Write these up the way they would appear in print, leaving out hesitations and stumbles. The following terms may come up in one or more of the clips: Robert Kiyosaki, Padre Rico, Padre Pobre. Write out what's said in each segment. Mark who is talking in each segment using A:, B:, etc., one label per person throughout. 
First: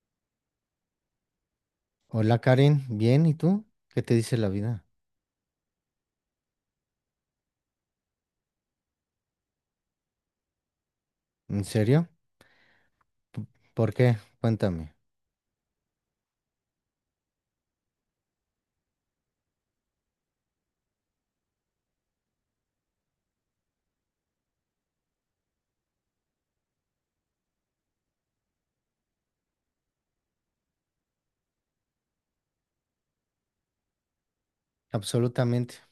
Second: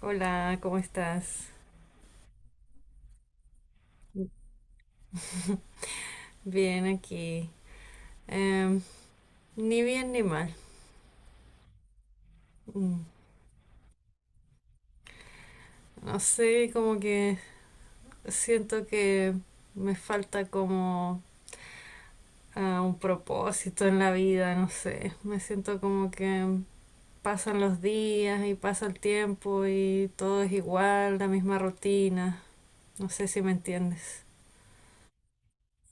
A: Hola, ¿cómo estás?
B: Hola Karin, bien, ¿y tú? ¿Qué te dice la vida?
A: Bien aquí. Em, Ni bien ni mal.
B: ¿En serio?
A: Mm,
B: P- ¿Por qué? Cuéntame.
A: No sé, como que siento que me falta como un propósito en la vida, no sé. Me siento como que pasan los días y pasa el tiempo y todo es igual, la misma rutina. No sé si me entiendes.
B: Absolutamente.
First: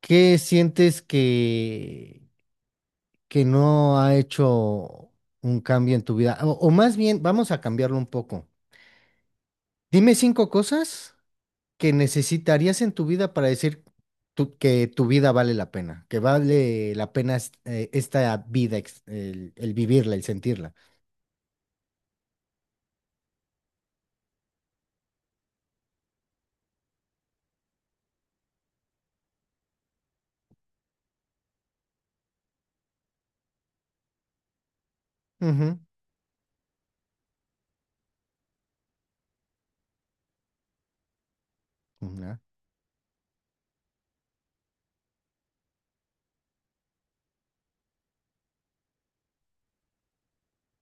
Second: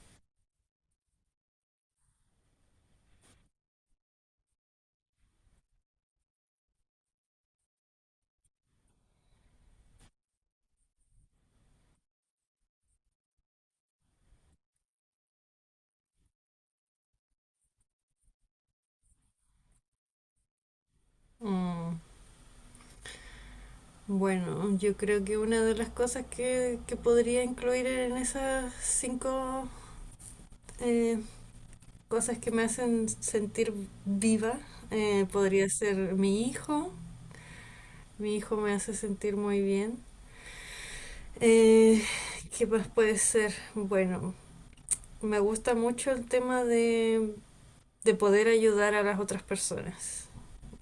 B: ¿Qué sientes que no ha hecho un cambio en tu vida? O más bien, vamos a cambiarlo un poco. Dime cinco cosas que necesitarías en tu vida para decir que tu vida vale la pena, que vale la pena esta vida, el vivirla, el sentirla.
A: Mm, Bueno, yo creo que una de las cosas que podría incluir en esas cinco eh, cosas que me hacen sentir viva. Podría
B: Ujú.
A: ser mi hijo. Mi hijo me hace sentir muy bien. Eh,
B: Una.
A: ¿Qué más puede ser? Bueno, me gusta mucho el tema de poder ayudar a las otras personas.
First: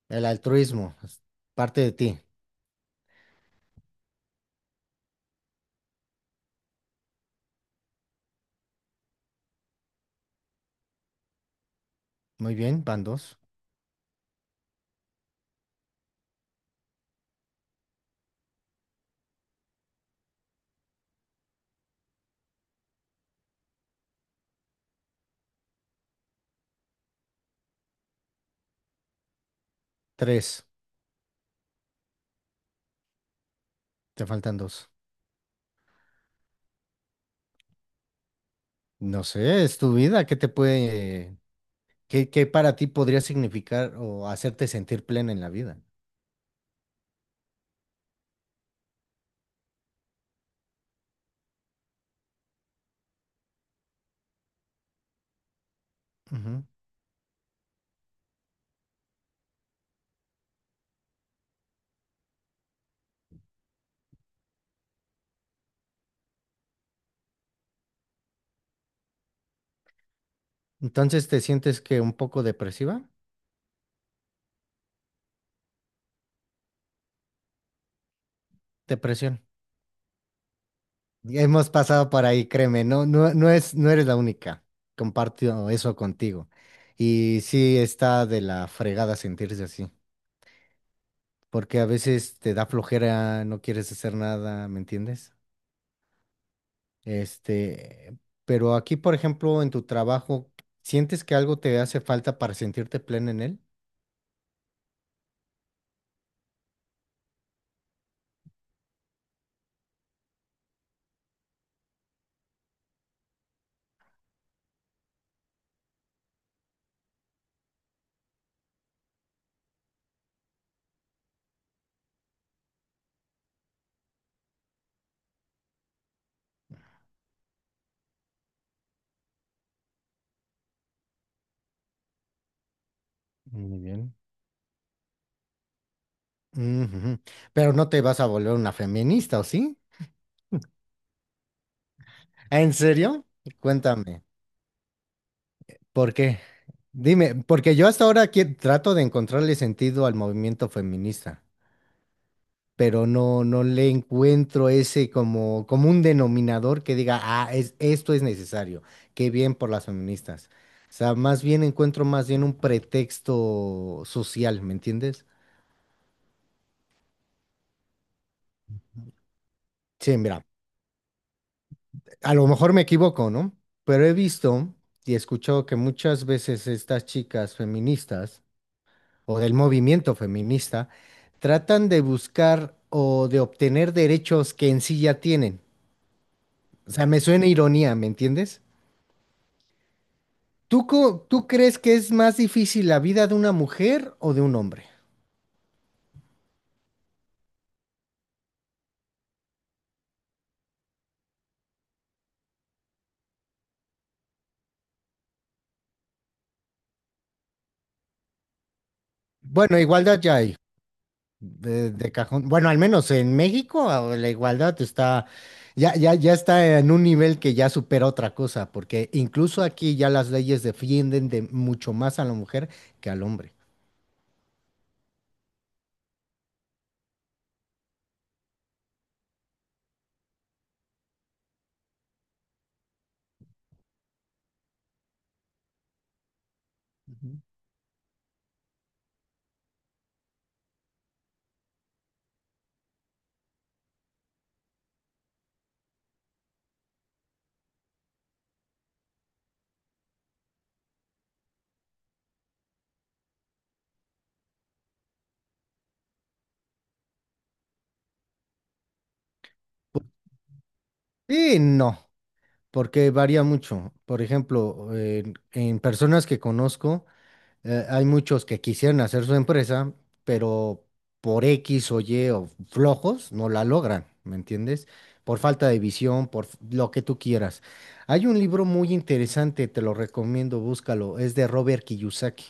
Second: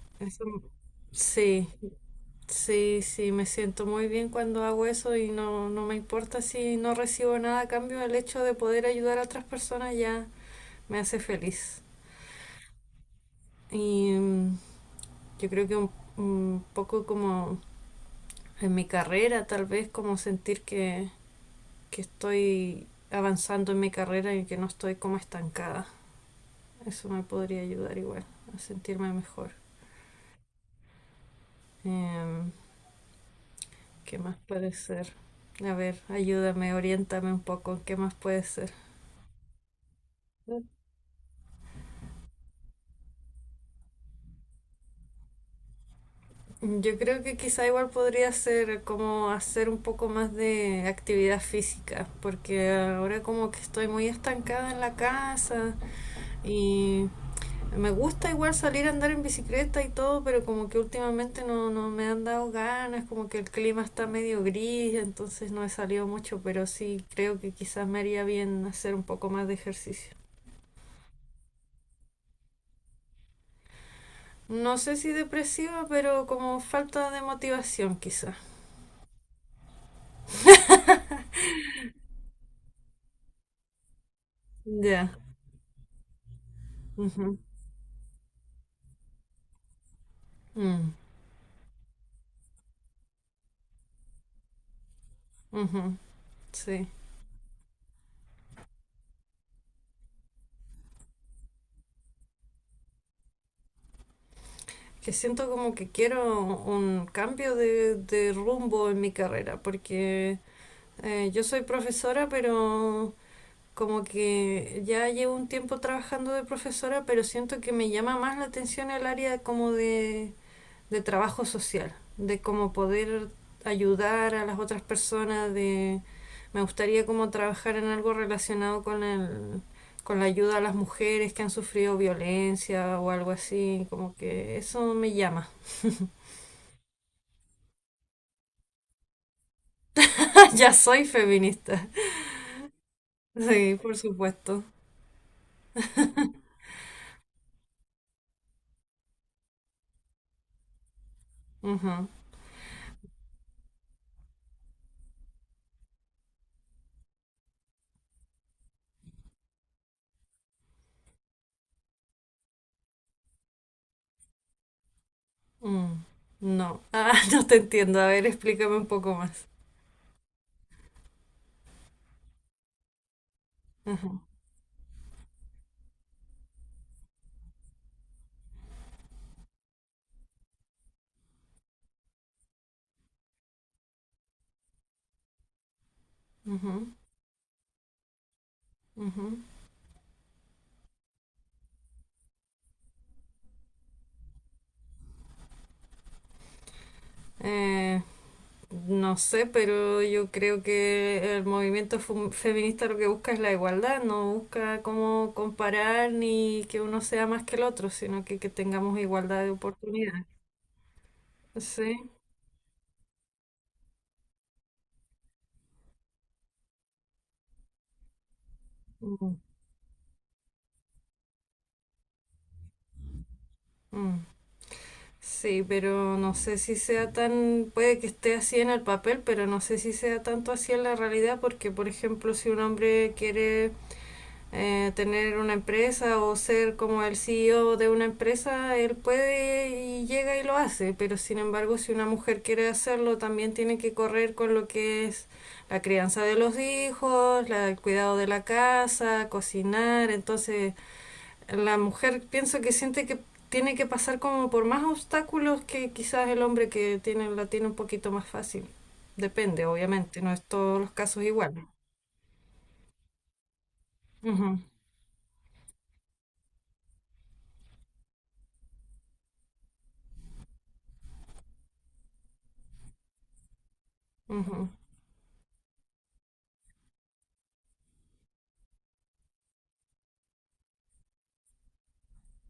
B: El
A: Eso,
B: altruismo, es
A: sí,
B: parte de ti.
A: sí, sí, me siento muy bien cuando hago eso y no, no me importa si no recibo nada a cambio. El hecho de poder ayudar a otras personas ya me hace feliz.
B: Muy bien, van dos.
A: Y mm, Yo creo que un poco como en mi carrera, tal vez como sentir que estoy avanzando en mi carrera y que no estoy como estancada. Eso me podría ayudar igual a sentirme mejor.
B: Tres.
A: Em, ¿Qué
B: Te
A: más
B: faltan
A: puede
B: dos.
A: ser? A ver, ayúdame, oriéntame un poco, ¿qué más puede ser?
B: No sé, es tu vida. ¿Qué te puede, qué para ti podría significar o hacerte sentir plena en la vida?
A: Yo creo que quizá igual podría ser como hacer un poco más de actividad física, porque ahora como que estoy muy estancada en la casa
B: Ujú.
A: y me gusta igual salir a andar en bicicleta y todo, pero como que últimamente no, no me han dado ganas, como que el clima está medio gris, entonces no he salido mucho, pero sí creo que quizás me haría bien hacer un poco más de ejercicio.
B: Entonces, ¿te sientes que un poco depresiva?
A: No sé si depresiva, pero como falta de motivación quizás.
B: Depresión. Ya hemos pasado por ahí, créeme, no, no, no es, no eres la única.
A: Ya.
B: Comparto eso contigo.
A: Ujú.
B: Y sí está de la fregada sentirse así,
A: Mm,
B: porque a veces te da flojera, no quieres hacer nada, ¿me entiendes?
A: ujú. Sí.
B: Este, pero aquí, por ejemplo, en tu trabajo, ¿sientes que algo te hace falta para sentirte plena en él?
A: Que siento como que quiero un cambio de rumbo en mi carrera, porque yo soy profesora, pero... Como que ya llevo un tiempo trabajando de profesora, pero siento que me llama más la atención el área como de trabajo social, de cómo poder ayudar a las otras personas, de me gustaría como trabajar en algo relacionado con con la ayuda a las mujeres que han sufrido violencia o algo
B: Muy
A: así, como
B: bien.
A: que eso me llama.
B: Ujú. Pero no te vas a volver una feminista, ¿o sí?
A: Ya soy feminista.
B: ¿En serio?
A: Sí, por
B: Cuéntame,
A: supuesto.
B: ¿por qué? Dime, porque yo hasta ahora aquí trato de encontrarle sentido al movimiento feminista.
A: Ujú.
B: Pero no, no le encuentro ese como un denominador que diga, esto es necesario, qué bien por las feministas. O sea, más bien encuentro más bien un pretexto social, ¿me entiendes?
A: Mm. No. Ah, no te entiendo. A ver, explícame un poco más.
B: Sí, mira, a lo mejor me equivoco, ¿no? Pero he
A: Ujú,
B: visto y he escuchado que muchas veces estas chicas feministas o del movimiento feminista tratan de buscar o de obtener derechos que en sí ya tienen. O
A: ujú,
B: sea, me suena ironía, ¿me entiendes?
A: ujú.
B: ¿Tú crees que es más difícil la vida de una mujer o de un hombre?
A: Eh, no sé, pero yo creo que el movimiento feminista lo que busca es la igualdad, no busca cómo comparar ni que uno sea más que el otro, sino que tengamos igualdad de
B: Bueno, igualdad
A: oportunidades.
B: ya hay, de,
A: Sí.
B: de cajón. Bueno, al menos en México, la igualdad está, ya, ya, ya está en un nivel que ya supera otra cosa, porque
A: Mm,
B: incluso aquí ya las leyes defienden de mucho más a la mujer que al hombre.
A: mm. Sí, pero no sé si sea tan, puede que esté así en el papel, pero no sé si sea tanto así en la realidad, porque por ejemplo, si un hombre quiere tener una empresa o ser como el
B: Ujú.
A: CEO de una empresa, él puede y llega y lo hace, pero sin embargo, si una mujer quiere hacerlo, también tiene que correr con lo que es la crianza de los hijos, el cuidado de la casa, cocinar, entonces la mujer pienso que siente que tiene que pasar como por más obstáculos que quizás el hombre que tiene, la tiene un poquito más fácil. Depende, obviamente, no es todos los casos
B: Sí,
A: iguales.
B: no, porque varía mucho. Por
A: Ujú,
B: ejemplo, en personas que conozco. Hay muchos que quisieran hacer su empresa, pero por X o Y o flojos no la logran, ¿me
A: ujú,
B: entiendes? Por falta de visión, lo que tú quieras. Hay un libro muy interesante, te lo recomiendo, búscalo, es de Robert Kiyosaki.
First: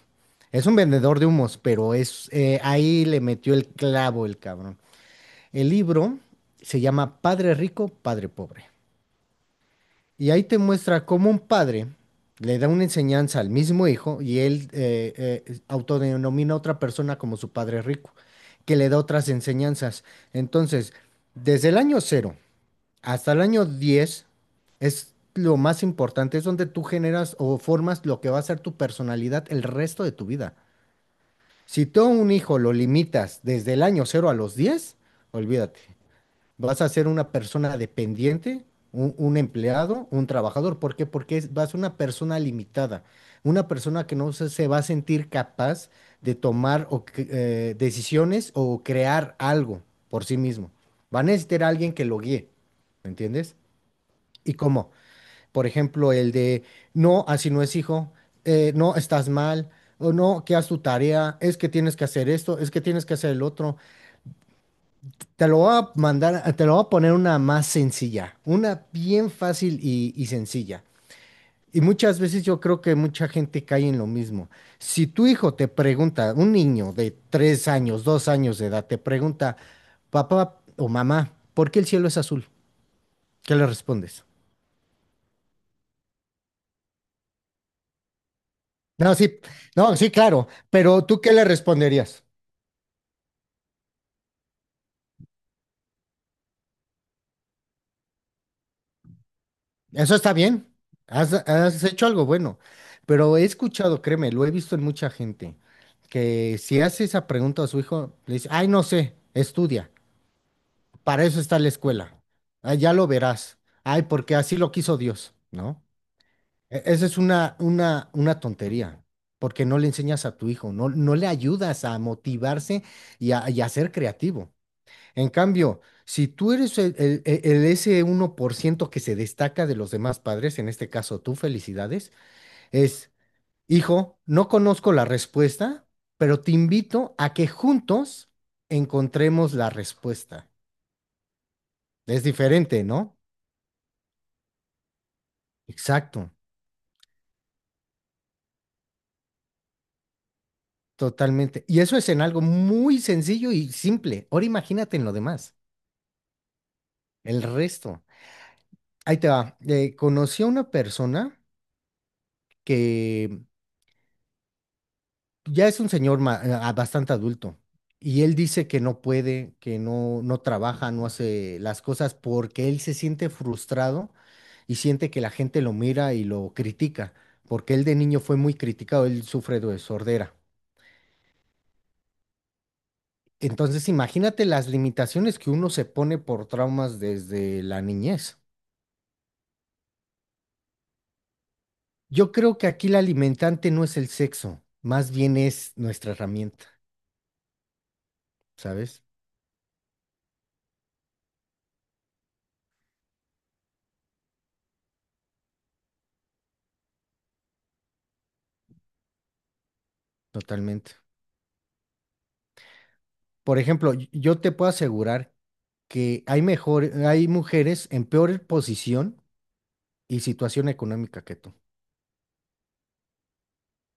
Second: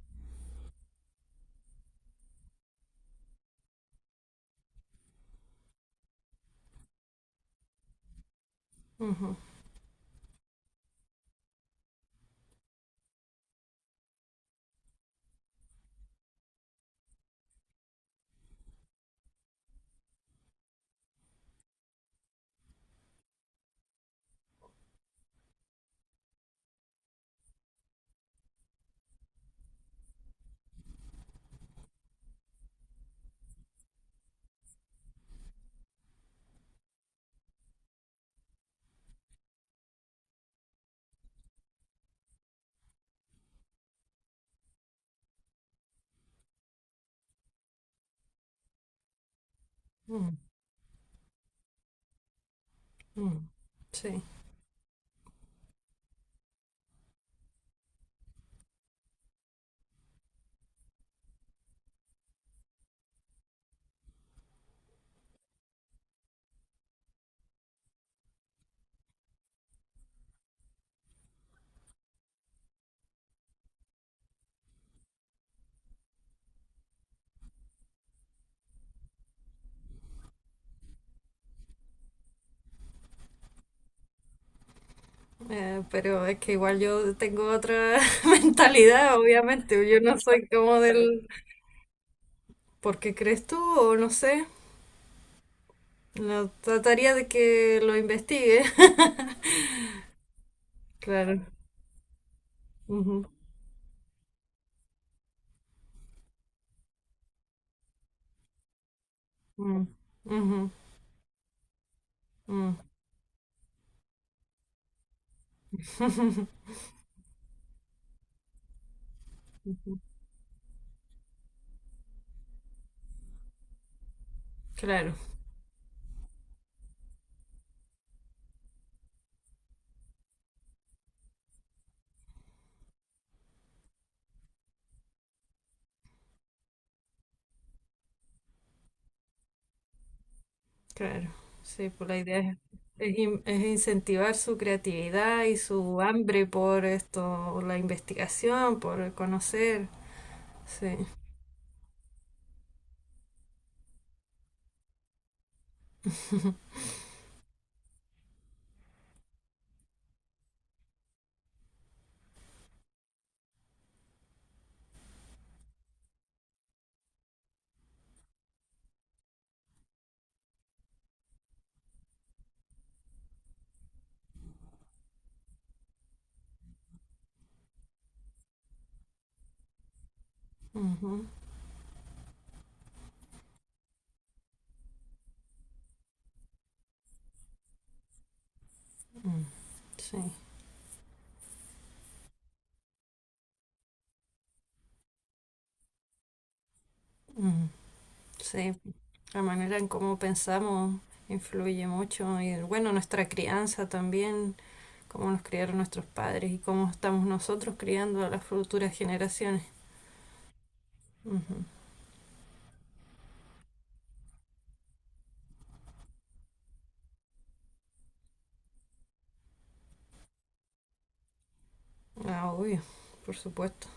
B: Es un vendedor de humos, pero es ahí le metió el clavo el cabrón. El libro se llama Padre Rico, Padre Pobre.
A: ujú,
B: Y ahí te muestra cómo un padre le da una enseñanza al mismo hijo y él autodenomina a otra persona como su padre rico, que le da otras enseñanzas. Entonces, desde el año 0 hasta el año 10 es lo más importante, es donde tú generas o formas lo que va a ser tu personalidad el resto de tu vida. Si tú a un hijo lo limitas desde el año 0 a los 10, olvídate, vas a ser una persona dependiente, un empleado, un trabajador. ¿Por qué? Porque vas a ser una persona limitada, una persona que no se va a sentir capaz de tomar o decisiones o crear algo por sí
A: ujú,
B: mismo. Va a necesitar a alguien que lo guíe, ¿me
A: ujú.
B: entiendes?
A: Sí,
B: ¿Y cómo? Por ejemplo, no, así no es hijo, no, estás mal. O no, que haz tu tarea, es que tienes que hacer esto, es que tienes que hacer el otro, te lo voy a mandar, te lo voy a poner una más sencilla, una bien fácil y sencilla. Y muchas veces yo creo que mucha gente cae en lo mismo. Si tu hijo te pregunta, un niño de 3 años, 2 años de edad, te pregunta, papá o mamá, ¿por qué el cielo es azul? ¿Qué le respondes?
A: pero es que igual yo tengo otra
B: No,
A: mentalidad,
B: sí,
A: obviamente.
B: no,
A: Yo
B: sí,
A: no soy
B: claro,
A: como
B: pero ¿tú
A: del...
B: qué le responderías?
A: ¿Por qué crees tú? O no sé. Lo trataría de que lo investigue.
B: Eso está bien. Has,
A: Claro.
B: has hecho algo bueno.
A: Ujú,
B: Pero he escuchado, créeme, lo he visto en mucha gente, que si hace esa pregunta a su hijo, le dice, ay, no sé,
A: mm,
B: estudia.
A: ujú,
B: Para eso está la escuela.
A: mm,
B: Ah, ya lo verás. Ay, porque así lo quiso Dios, ¿no? Esa es una tontería, porque no le enseñas a tu hijo, no, no le ayudas a motivarse y a ser creativo.
A: claro.
B: En cambio, si tú eres el ese 1% que se destaca de los demás padres, en este caso tú, felicidades, es, hijo, no conozco la respuesta, pero te invito a que juntos encontremos la respuesta.
A: Claro, sí, pues la
B: Es
A: idea
B: diferente,
A: es
B: ¿no?
A: es incentivar su creatividad y su
B: Exacto,
A: hambre por esto, la investigación, por conocer. Sí,
B: totalmente. Y eso es en algo muy sencillo y simple. Ahora imagínate en lo demás, el resto. Ahí te va. Conocí a una persona que ya es un señor, bastante adulto, y él dice que no puede, que no, no trabaja, no hace las cosas porque él se siente frustrado y siente que la gente lo mira y lo critica, porque él de niño fue muy criticado, él sufre de sordera.
A: ujú,
B: Entonces, imagínate las limitaciones que uno se pone por traumas desde la niñez.
A: mm, sí,
B: Yo creo que aquí la alimentante no es el sexo, más bien es nuestra herramienta,
A: mm, sí,
B: ¿sabes?
A: la manera en cómo pensamos influye mucho y bueno, nuestra crianza también, cómo nos criaron nuestros padres y cómo estamos nosotros criando a las futuras generaciones.
B: Totalmente.
A: Ujú.
B: Por ejemplo, yo te puedo asegurar que hay mujeres en peor posición y situación económica que tú.
A: Ah, obvio, por supuesto.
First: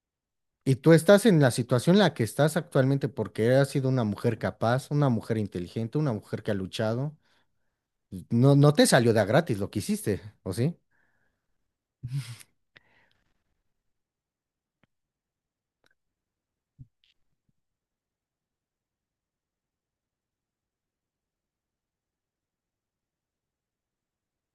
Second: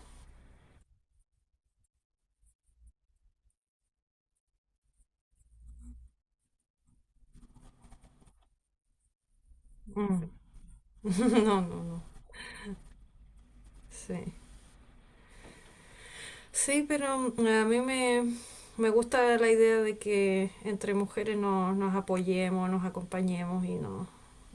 B: Y tú estás en la situación en la que estás actualmente porque has sido una mujer capaz, una mujer inteligente, una mujer que ha luchado. No, no te salió de a gratis lo que hiciste,
A: Mm.
B: ¿o sí?
A: No, no, no. Sí. Sí, pero a me gusta la idea de que entre mujeres nos apoyemos, nos acompañemos y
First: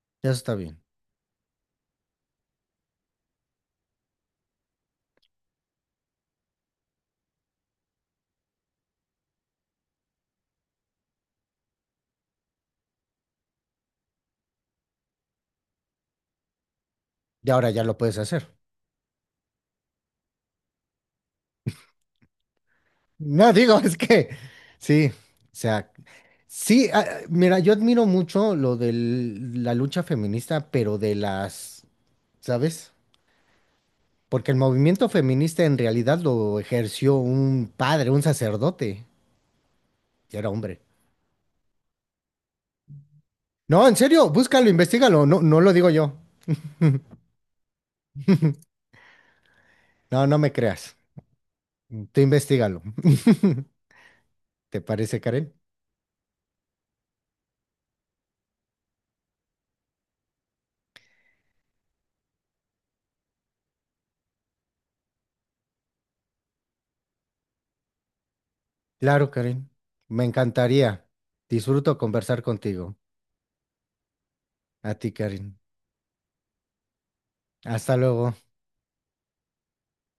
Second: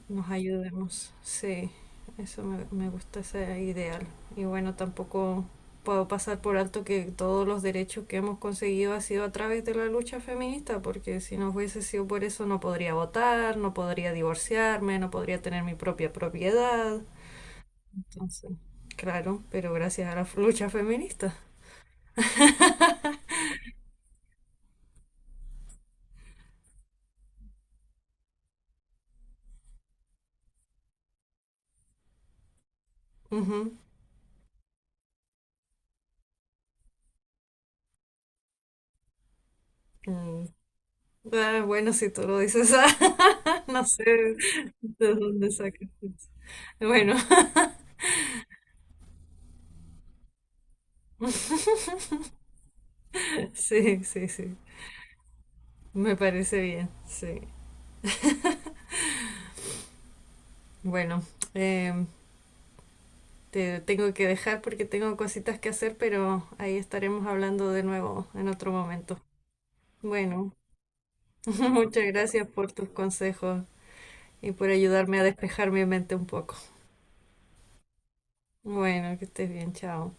A: nos
B: Ya está bien.
A: ayudemos. Sí, eso me gusta ese ideal. Y bueno, tampoco puedo pasar por alto que todos los derechos que hemos conseguido ha sido a través de la lucha feminista, porque si no hubiese sido por eso no podría votar, no podría divorciarme, no podría tener mi propia propiedad.
B: Y ahora ya lo puedes
A: Entonces,
B: hacer.
A: claro, pero gracias a la lucha feminista.
B: No, digo, es que sí, o sea, sí, mira, yo admiro mucho lo de la lucha feminista, pero de las, ¿sabes?
A: Ujú.
B: Porque el movimiento feminista en realidad lo ejerció un padre, un sacerdote, y
A: Mm,
B: era hombre.
A: Ah, bueno, si tú lo dices, ah, no
B: No, en
A: sé
B: serio, búscalo,
A: de
B: investigalo. No,
A: dónde
B: no lo
A: sacas
B: digo yo.
A: eso. Bueno,
B: No, no me creas. Tú investigalo.
A: sí, sí, sí,
B: ¿Te parece, Karen?
A: me parece bien, sí. Bueno, em, te tengo que dejar porque tengo cositas que hacer, pero ahí estaremos hablando de nuevo en otro momento.
B: Claro, Karen. Me
A: Bueno,
B: encantaría. Disfruto
A: muchas
B: conversar
A: gracias por tus
B: contigo.
A: consejos y por
B: A ti,
A: ayudarme a
B: Karen.
A: despejar mi mente un poco.
B: Hasta luego.
A: Bueno, que estés bien, chao.